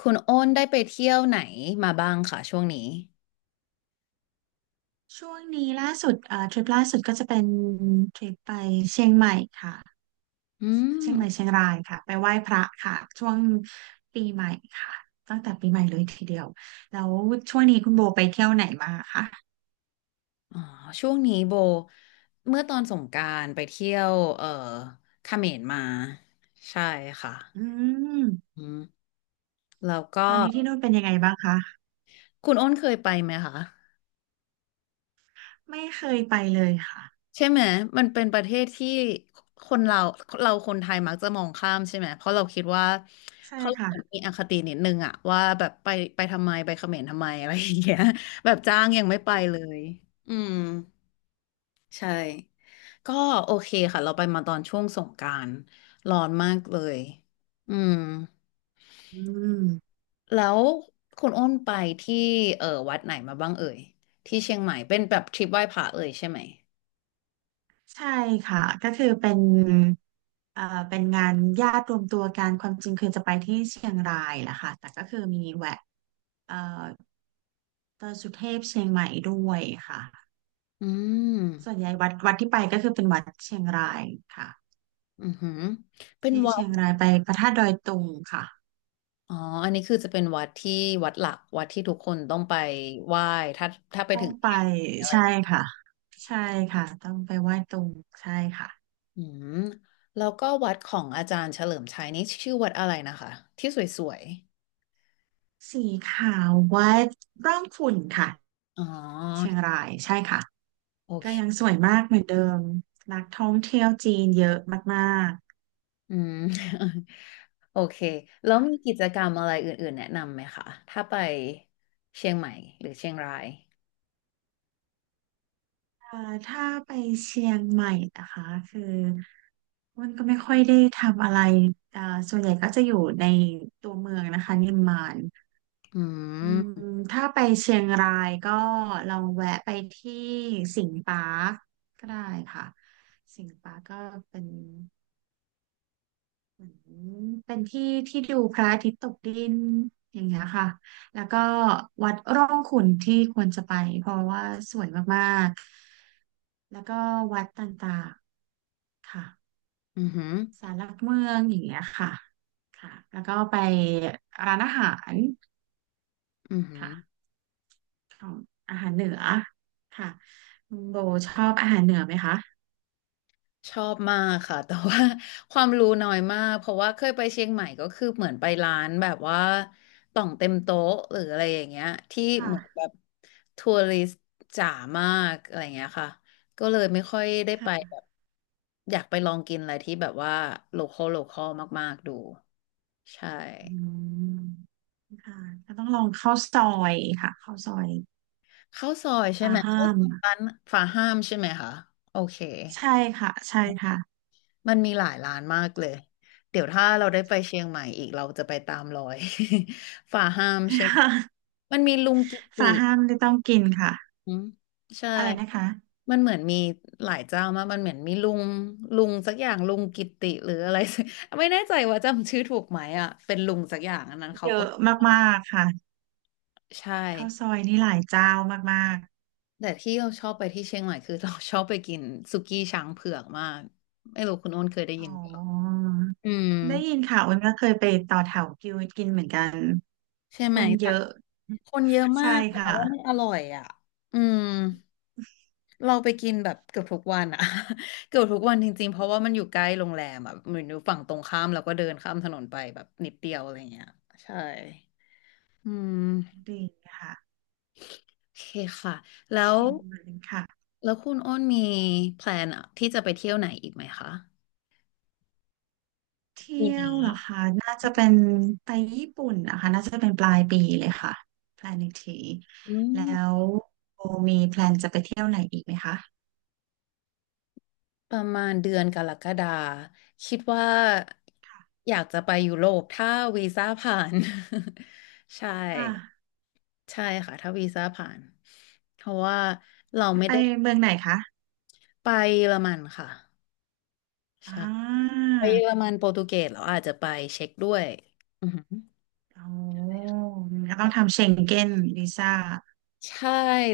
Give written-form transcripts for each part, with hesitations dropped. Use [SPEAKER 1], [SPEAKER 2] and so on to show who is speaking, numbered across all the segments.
[SPEAKER 1] คุณโอ้นได้ไปเที่ยวไหนมาบ้างค่ะช่วงนี้
[SPEAKER 2] ช่วงนี้ล่าสุดทริปล่าสุดก็จะเป็นทริปไปเชียงใหม่ค่ะ
[SPEAKER 1] อื
[SPEAKER 2] เชียงใหม่
[SPEAKER 1] ม
[SPEAKER 2] เชียงรายค่ะไปไหว้พระค่ะช่วงปีใหม่ค่ะตั้งแต่ปีใหม่เลยทีเดียวแล้วช่วงนี้คุณโบไปเที่ยวไหนมาคะ
[SPEAKER 1] อ๋อช่วงนี้โบเมื่อตอนสงกรานต์ไปเที่ยวเขมรมา ใช่ค่ะ
[SPEAKER 2] อืม
[SPEAKER 1] อืมแล้วก็
[SPEAKER 2] ตอนนี้ที่นู่นเป็นยังไงบ้างคะ
[SPEAKER 1] คุณโอ้นเคยไปไหมคะ
[SPEAKER 2] ไม่เคยไปเลยค่ะ
[SPEAKER 1] ใช่ไหม มันเป็นประเทศที่คนเราคนไทยมักจะมองข้ามใช่ไหม เพราะเราคิดว่า
[SPEAKER 2] ใช่
[SPEAKER 1] เพราะ
[SPEAKER 2] ค่ะ
[SPEAKER 1] เรามีอคตินิดนึงอะว่าแบบไปทำไมไปเขมรทำไมอะไรอย่างเงี้ยแบบจ้างยังไม่ไปเลย อืม ใช่ก็โอเคค่ะเราไปมาตอนช่วงสงกรานต์ร้อนมากเลยอืม
[SPEAKER 2] อืม
[SPEAKER 1] แล้วคุณอ้นไปที่เออวัดไหนมาบ้างเอ่ยที่เชียงใหม่เป็นแบบทริปไหว้พระเอ่ยใช่ไหม
[SPEAKER 2] ใช่ค่ะก็คือเป็นเอ่อเป็นงานญาติรวมตัวกันความจริงคือจะไปที่เชียงรายแหละค่ะแต่ก็คือมีแวะเอ่อ ดอยสุเทพเชียงใหม่ด้วยค่ะ
[SPEAKER 1] อืม
[SPEAKER 2] ส่วนใหญ่วัดที่ไปก็คือเป็นวัดเชียงรายค่ะ
[SPEAKER 1] อือหือเป็น
[SPEAKER 2] ที่
[SPEAKER 1] วั
[SPEAKER 2] เชี
[SPEAKER 1] ด
[SPEAKER 2] ยงรายไปพระธาตุดอยตุงค่ะ
[SPEAKER 1] อ๋ออันนี้คือจะเป็นวัดที่วัดหลักวัดที่ทุกคนต้องไปไหว้ถ้าถ้าไป
[SPEAKER 2] ต้อ
[SPEAKER 1] ถึ
[SPEAKER 2] ง
[SPEAKER 1] ง
[SPEAKER 2] ไป
[SPEAKER 1] เชียงใหม่อะไร
[SPEAKER 2] ใช่ค่ะใช่ค่ะต้องไปไหว้ตุงใช่ค่ะ
[SPEAKER 1] อืมแล้วก็วัดของอาจารย์เฉลิมชัยนี่ชื่อวัดอะไรนะคะที่สวย
[SPEAKER 2] สีขาววัดร่องขุ่นค่ะ
[SPEAKER 1] ๆอ๋อ
[SPEAKER 2] เชียงรายใช่ค่ะ
[SPEAKER 1] โอ
[SPEAKER 2] ก็
[SPEAKER 1] เค
[SPEAKER 2] ยังสวยมากเหมือนเดิมนักท่องเที่ยวจีนเยอะมากๆ
[SPEAKER 1] อืม โอเคแล้วมีกิจกรรมอะไรอื่นๆแนะนำไหมคะถ้าไปเชียงใหม่หรือเชียงราย
[SPEAKER 2] อ่าถ้าไปเชียงใหม่นะคะคือมันก็ไม่ค่อยได้ทำอะไรอ่าส่วนใหญ่ก็จะอยู่ในตัวเมืองนะคะนิมมาน
[SPEAKER 1] อื
[SPEAKER 2] อืม
[SPEAKER 1] ม
[SPEAKER 2] ถ้าไปเชียงรายก็ลองแวะไปที่สิงห์ปาร์คก็ได้ค่ะสิงห์ปาร์คก็เป็นเหมือนเป็นที่ที่ดูพระอาทิตย์ตกดินอย่างเงี้ยค่ะแล้วก็วัดร่องขุ่นที่ควรจะไปเพราะว่าสวยมากๆแล้วก็วัดต่างๆ ค่ะ
[SPEAKER 1] อือหือ
[SPEAKER 2] ศาลหลักเมืองอย่างเงี้ยค่ะค่ะแล้วก็ไปร้านอาหาร
[SPEAKER 1] อือหือ
[SPEAKER 2] ค่ะของอาหารเหนือค่ะคุณโบชอบอาหารเหนือไหมคะ
[SPEAKER 1] ชอบมากค่ะ แต่ว่า ความรู้น้อยมากเพราะว่าเคยไปเชียงใหม่ก็คือเหมือนไปร้านแบบว่าต่องเต็มโต๊ะหรืออะไรอย่างเงี้ยที่เหมือนแบ
[SPEAKER 2] ค่ะ
[SPEAKER 1] บทัวริสต์จ๋ามากอะไรอย่างเงี้ยค่ะก็เลยไม่ค่อยได้ไป
[SPEAKER 2] ค่ะ
[SPEAKER 1] แบบอยากไปลองกินอะไรที่แบบว่าโลคอลมากๆดูใช่
[SPEAKER 2] อืมค่ะก็ต้องลองข้าวซอยค่ะข้าวซอย
[SPEAKER 1] ข้าวซอยใช่
[SPEAKER 2] ฟ้า
[SPEAKER 1] ไหม
[SPEAKER 2] ห้า
[SPEAKER 1] ข้าว
[SPEAKER 2] ม
[SPEAKER 1] ซอยร้านฝาห้ามใช่ไหมคะโอเค
[SPEAKER 2] ใช่ค่ะใช่ค่ะ
[SPEAKER 1] มันมีหลายร้านมากเลย เดี๋ยวถ้าเราได้ไปเชียงใหม่อีกเราจะไปตามรอย ฝ่าห้ามเชียง มันมีลุงกิติ
[SPEAKER 2] ฟ้าห้ามไม่ต้องกินค่ะ
[SPEAKER 1] อืมใช่
[SPEAKER 2] อะไรนะคะ
[SPEAKER 1] มันเหมือนมีหลายเจ้ามากมันเหมือนมีลุงสักอย่างลุงกิติหรืออะไร สักไม่แน่ใจว่าจำชื่อถูกไหมอ่ะเป็นลุงสักอย่างอันนั้นเขา
[SPEAKER 2] เย
[SPEAKER 1] ก็
[SPEAKER 2] อะมากๆค่ะ
[SPEAKER 1] ใช่
[SPEAKER 2] ข้าวซอยนี่หลายเจ้ามาก
[SPEAKER 1] แต่ที่เราชอบไปที่เชียงใหม่คือเราชอบไปกินสุกี้ช้างเผือกมากไม่รู้คุณโอ้นเคยได้
[SPEAKER 2] อ๋
[SPEAKER 1] ยิน
[SPEAKER 2] อ
[SPEAKER 1] เปล่าอืม
[SPEAKER 2] ได้ยินค่ะอ้นก็เคยไปต่อแถวกิวกินเหมือนกัน
[SPEAKER 1] ใช่
[SPEAKER 2] ค
[SPEAKER 1] ไหม
[SPEAKER 2] น
[SPEAKER 1] แต่
[SPEAKER 2] เยอะ
[SPEAKER 1] คนเยอะมา
[SPEAKER 2] ใช่
[SPEAKER 1] กแต่
[SPEAKER 2] ค่ะ
[SPEAKER 1] ว่าไม่อร่อยอ่ะอืมเราไปกินแบบเกือบทุกวันอ่ะ เกือบทุกวันจริงๆเพราะว่ามันอยู่ใกล้โรงแรมอ่ะเหมือนอยู่ฝั่งตรงข้ามแล้วก็เดินข้ามถนนไปแบบนิดเดียวอะไรเงี้ยใช่อืม
[SPEAKER 2] ดีค่ะ
[SPEAKER 1] โอเคค่ะแล้ว
[SPEAKER 2] เชียงใหม่ค่ะ
[SPEAKER 1] แล้วคุณอ้นมีแพลนอะที่จะไปเที่ยวไหนอีกไหมคะ
[SPEAKER 2] เที่
[SPEAKER 1] มีไห
[SPEAKER 2] ย
[SPEAKER 1] ม
[SPEAKER 2] วเหรอคะน่าจะเป็นไปญี่ปุ่นนะคะน่าจะเป็นปลายปีเลยค่ะแพลนอีกที
[SPEAKER 1] อื
[SPEAKER 2] แล้
[SPEAKER 1] ม
[SPEAKER 2] วโบมีแพลนจะไปเที่ยวไหนอีกไหมคะ
[SPEAKER 1] ประมาณเดือนกรกฎาคิดว่า
[SPEAKER 2] ค่ะ
[SPEAKER 1] อยากจะไปยุโรปถ้าวีซ่าผ่าน ใช่
[SPEAKER 2] ค่ะ
[SPEAKER 1] ใช่ค่ะถ้าวีซ่าผ่านเพราะว่าเราไม่
[SPEAKER 2] ไป
[SPEAKER 1] ได้
[SPEAKER 2] เมืองไหนคะ
[SPEAKER 1] ไปเยอรมันค่ะ
[SPEAKER 2] อ่
[SPEAKER 1] ใช่
[SPEAKER 2] า
[SPEAKER 1] ไปเยอรมันโปรตุเกสเราอาจจะไปเช็กด้วยอือหือ
[SPEAKER 2] โอ้ก็ต้องทำเชงเก้นวีซ่า
[SPEAKER 1] ใช่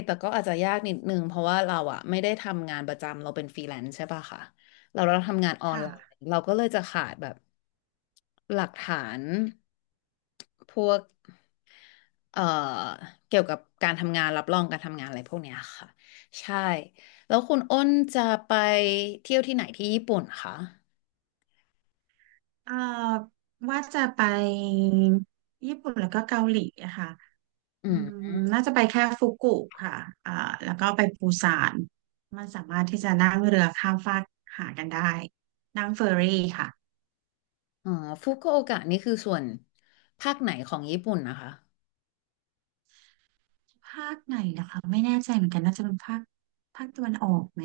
[SPEAKER 1] แต่ก็อาจจะยากนิดนึงเพราะว่าเราอะไม่ได้ทำงานประจำเราเป็นฟรีแลนซ์ใช่ป่ะค่ะเราทำงานออน
[SPEAKER 2] ค่ะ
[SPEAKER 1] ไลน์เราก็เลยจะขาดแบบหลักฐานพวก เอ่อเกี่ยวกับการทำงานรับรองการทำงานอะไรพวกเนี้ยค่ะใช่แล้วคุณอ้นจะไปเที่ยวที่ไหนที่ญี่ปุ่นคะ
[SPEAKER 2] เอ่อว่าจะไปญี่ปุ่นแล้วก็เกาหลีอะค่ะ
[SPEAKER 1] อื
[SPEAKER 2] อื
[SPEAKER 1] ม
[SPEAKER 2] มน่าจะไปแค่ฟุกุค่ะอ่าแล้วก็ไปปูซานมันสามารถที่จะนั่งเรือข้ามฟากหากันได้นั่งเฟอร์รี่ค่ะ
[SPEAKER 1] อ๋อฟุกุโอกะนี่คือส่วนภาคไหนของญี่ปุ่นนะคะ
[SPEAKER 2] ภาคไหนนะคะไม่แน่ใจเหมือนกันน่าจะเป็นภาคตะวันออกไหม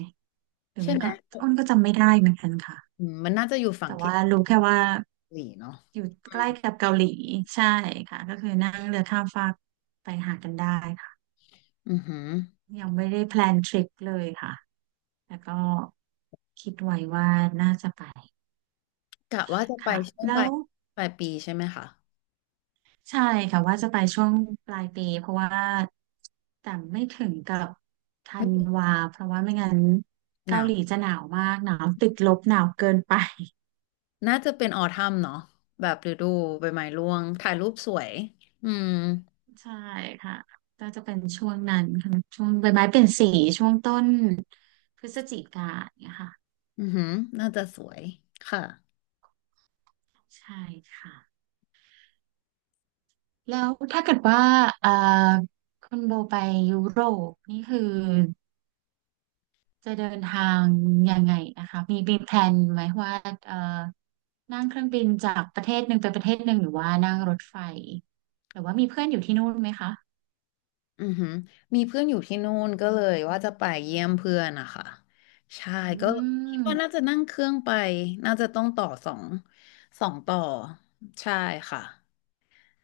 [SPEAKER 2] หรือ
[SPEAKER 1] ใช่
[SPEAKER 2] ไม่
[SPEAKER 1] ไหม
[SPEAKER 2] ก็อ้นก็จำไม่ได้เหมือนกันค่ะ
[SPEAKER 1] อืมมันน่าจะอยู่ฝั่ง
[SPEAKER 2] แต่
[SPEAKER 1] ที่
[SPEAKER 2] ว่า
[SPEAKER 1] เกา
[SPEAKER 2] รู้แค่ว่า
[SPEAKER 1] หลีเนาะ
[SPEAKER 2] อยู่
[SPEAKER 1] อื
[SPEAKER 2] ใก
[SPEAKER 1] ม
[SPEAKER 2] ล้กับเกาหลีใช่ค่ะก็คือนั่งเรือข้ามฟากไปหากันได้ค่ะ
[SPEAKER 1] อือหือ
[SPEAKER 2] ยังไม่ได้แพลนทริปเลยค่ะแต่ก็คิดไว้ว่าน่าจะไป
[SPEAKER 1] กะว่าจะไป
[SPEAKER 2] ค่ะ
[SPEAKER 1] ช่วง
[SPEAKER 2] แล้
[SPEAKER 1] ปลาย
[SPEAKER 2] ว
[SPEAKER 1] ปลายปีใช่ไหมคะ
[SPEAKER 2] ใช่ค่ะว่าจะไปช่วงปลายปีเพราะว่าแต่ไม่ถึงกับธั
[SPEAKER 1] ไม่
[SPEAKER 2] น
[SPEAKER 1] ถึง
[SPEAKER 2] วาเพราะว่าไม่งั้น
[SPEAKER 1] ห
[SPEAKER 2] เกา
[SPEAKER 1] นา
[SPEAKER 2] ห
[SPEAKER 1] ว
[SPEAKER 2] ลีจะหนาวมากหนาวติดลบหนาวเกินไป
[SPEAKER 1] น่าจะเป็นออทัมเนาะแบบฤดูใบไม้ร่วงถ่ายรูปสวยอืม
[SPEAKER 2] ใช่ค่ะก็จะเป็นช่วงนั้นค่ะช่วงใบไม้เปลี่ยนสีช่วงต้นพฤศจิกาเนี่ยค่ะ
[SPEAKER 1] อือหือน่าจะสวยค่ะ
[SPEAKER 2] ใช่ค่ะ แล้วถ้าเกิดว่าอ่าคุณโบไปยุโรปนี่คือจะเดินทางยังไงนะคะมีแพลนไหมว่าเอ่อนั่งเครื่องบินจากประเทศหนึ่งไปประเทศหนึ่งหรือว่านั่งรถไฟหรือว่ามีเพื่อนอยู่ที่นู่นไหมคะ
[SPEAKER 1] อือหือมีเพื่อนอยู่ที่นู่นก็เลยว่าจะไปเยี่ยมเพื่อนนะคะใช่
[SPEAKER 2] อื
[SPEAKER 1] ก็คิด
[SPEAKER 2] ม
[SPEAKER 1] ว่าน่าจะนั่งเครื่องไปน่าจะต้องต่อสองสองต่อใช่ค่ะ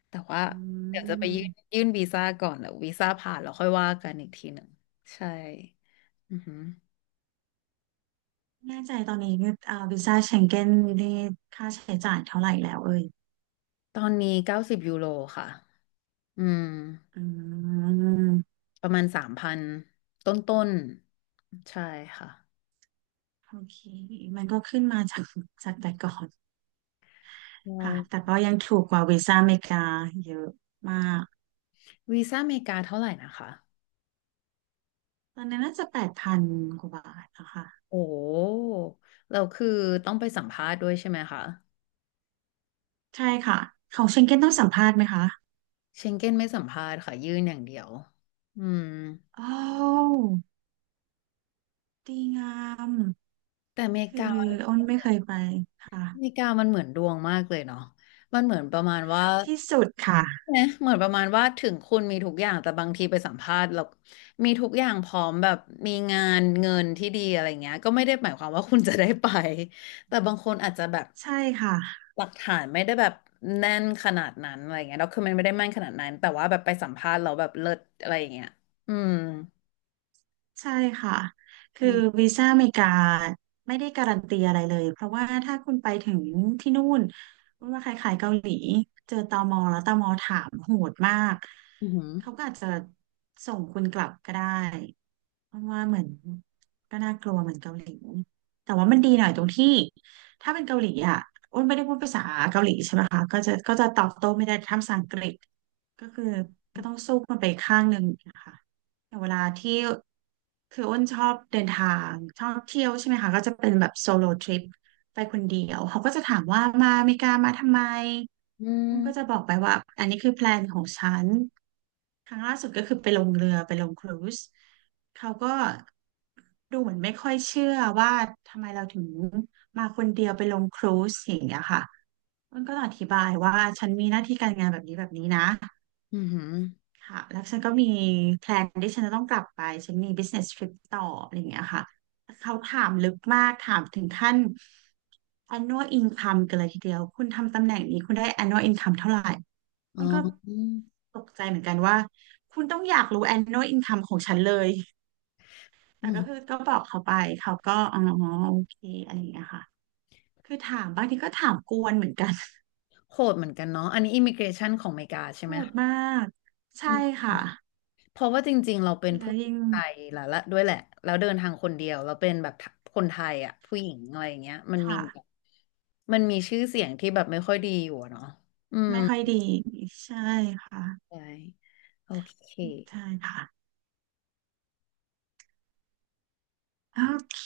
[SPEAKER 1] แต่ว่า
[SPEAKER 2] อื
[SPEAKER 1] เดี๋ยวจะไปยื่น
[SPEAKER 2] ม
[SPEAKER 1] ยื่นวีซ่าก่อนเดี๋ยววีซ่าผ่านแล้วค่อยว่ากันอีกทีหนึ่งใช่อือหือ
[SPEAKER 2] แน่ใจตอนนี้เอ่ยอาวีซ่าเชงเก้นนี่ค่าใช้จ่ายเท่าไหร่แล้วเอ่ย
[SPEAKER 1] ตอนนี้90 ยูโรค่ะอืม
[SPEAKER 2] อืม
[SPEAKER 1] ประมาณ3,000ต้นต้นๆใช่ค่ะ
[SPEAKER 2] โอเคมันก็ขึ้นมาจากจากแต่ก่อน
[SPEAKER 1] ใช
[SPEAKER 2] ค่ะ แต่
[SPEAKER 1] ่
[SPEAKER 2] ก็ยังถูกกว่าวีซ่าอเมริกาเยอะมาก
[SPEAKER 1] วีซ่าอเมริกาเท่าไหร่นะคะ
[SPEAKER 2] ตอนนั้นน่าจะ8,000กว่าบาทนะคะ
[SPEAKER 1] โอ้เราคือต้องไปสัมภาษณ์ด้วยใช่ไหมคะ
[SPEAKER 2] ใช่ค่ะ ของเชงเก้นต้องสัมภาษณ์ไหมคะ
[SPEAKER 1] เชงเก้นไม่สัมภาษณ์ค่ะยื่นอย่างเดียวอืม
[SPEAKER 2] โอ้าวดีงาม
[SPEAKER 1] แต่อเมริ
[SPEAKER 2] คือ
[SPEAKER 1] กา
[SPEAKER 2] อ้นไม่เคยไปค่ะ
[SPEAKER 1] มันเหมือนดวงมากเลยเนาะมันเหมือนประมาณว่า
[SPEAKER 2] ที่สุดค่ะ
[SPEAKER 1] เนะเหมือนประมาณว่าถึงคุณมีทุกอย่างแต่บางทีไปสัมภาษณ์แล้วมีทุกอย่างพร้อมแบบมีงานเงินที่ดีอะไรเงี้ยก็ไม่ได้หมายความว่าคุณจะได้ไปแต่บางคนอาจจะแบบ
[SPEAKER 2] ใช่ค่ะ
[SPEAKER 1] หลักฐานไม่ได้แบบแน่นขนาดนั้นอะไรเงี้ยด็อกคือมันไม่ได้แม่นขนาดนั้นแต่ว่าแบบไปสัมภาษณ์เราแล้วแบบเลิศอะไรอย่างเงี้ยอืม
[SPEAKER 2] ใช่ค่ะ คื
[SPEAKER 1] อื
[SPEAKER 2] อ
[SPEAKER 1] ม
[SPEAKER 2] วีซ่าอเมริกาไม่ได้การันตีอะไรเลย เพราะว่าถ้าคุณไปถึงที่นู่นมันว่าคล้ายๆเกาหลีเจอตมแล้วตมถามโหดมาก
[SPEAKER 1] อื
[SPEAKER 2] เขา
[SPEAKER 1] ม
[SPEAKER 2] ก็อาจจะส่งคุณกลับก็ได้เพราะว่าเหมือนก็น่ากลัวเหมือนเกาหลี แต่ว่ามันดีหน่อยตรงที่ถ้าเป็นเกาหลีอ่ะอ้นไม่ได้พูดภาษาเกาหลีใช่ไหมคะก็จะตอบโต้ไม่ได้ทำภาษาอังกฤษ ก็คือก็ต้องสู้มันไปข้างหนึ่งนะคะแต่เวลาที่คืออ้นชอบเดินทางชอบเที่ยวใช่ไหมคะก็จะเป็นแบบโซโลทริปไปคนเดียวเขาก็จะถามว่ามาอเมริกามาทำไม
[SPEAKER 1] อื
[SPEAKER 2] อ้นก็จะ
[SPEAKER 1] ม
[SPEAKER 2] บอกไปว่าอันนี้คือแพลนของฉันครั้งล่าสุดก็คือไปลงเรือไปลงครูซเขาก็ดูเหมือนไม่ค่อยเชื่อว่าทำไมเราถึงมาคนเดียวไปลงครูซอย่างเงี้ยค่ะอ้นก็ต้องอธิบายว่าฉันมีหน้าที่การงานแบบนี้แบบนี้นะ
[SPEAKER 1] อืม
[SPEAKER 2] ค่ะแล้วฉันก็มีแพลนที่ฉันจะต้องกลับไป ฉันมี business trip ต่ออะไรอย่างเงี้ยค่ะแต่เขาถามลึกมากถามถึงขั้น annual income กันเลยทีเดียว คุณทำตำแหน่งนี้คุณได้ annual income เท่าไหร่
[SPEAKER 1] อ๋อ
[SPEAKER 2] มันก็
[SPEAKER 1] อืม
[SPEAKER 2] ตกใจเหมือนกันว่า คุณต้องอยากรู้ annual income ของฉันเลย แต่
[SPEAKER 1] อื
[SPEAKER 2] ก็คือ
[SPEAKER 1] ม
[SPEAKER 2] ก็บอกเขาไป เขาก็อ๋อ โอเคอะไรอย่างเงี้ยค่ะ คือถามบางทีก็ถามกวนเหมือนกัน
[SPEAKER 1] โหดเหมือนกันเนาะอันนี้อิมิเกรชันของอเมริกาใช่
[SPEAKER 2] โห
[SPEAKER 1] ไหม
[SPEAKER 2] ด
[SPEAKER 1] คะ
[SPEAKER 2] มากใช่
[SPEAKER 1] อืม
[SPEAKER 2] ค่ะ
[SPEAKER 1] เพราะว่าจริงๆเราเป็น
[SPEAKER 2] แล้
[SPEAKER 1] ผู้
[SPEAKER 2] ว
[SPEAKER 1] หญิ
[SPEAKER 2] ยิ่ง
[SPEAKER 1] งไทยแล้วละด้วยแหละแล้วเดินทางคนเดียวเราเป็นแบบคนไทยอ่ะผู้หญิงอะไรอย่างเงี้ยมันมี
[SPEAKER 2] ค่ะ
[SPEAKER 1] มีชื่อเสียงที่แบบไม่ค่อยดีอยู่อะเนาะอืม
[SPEAKER 2] ไม่ค่อยดีใช่ค่ะ
[SPEAKER 1] ใช่โอเค
[SPEAKER 2] ใช่ค่ะโอเค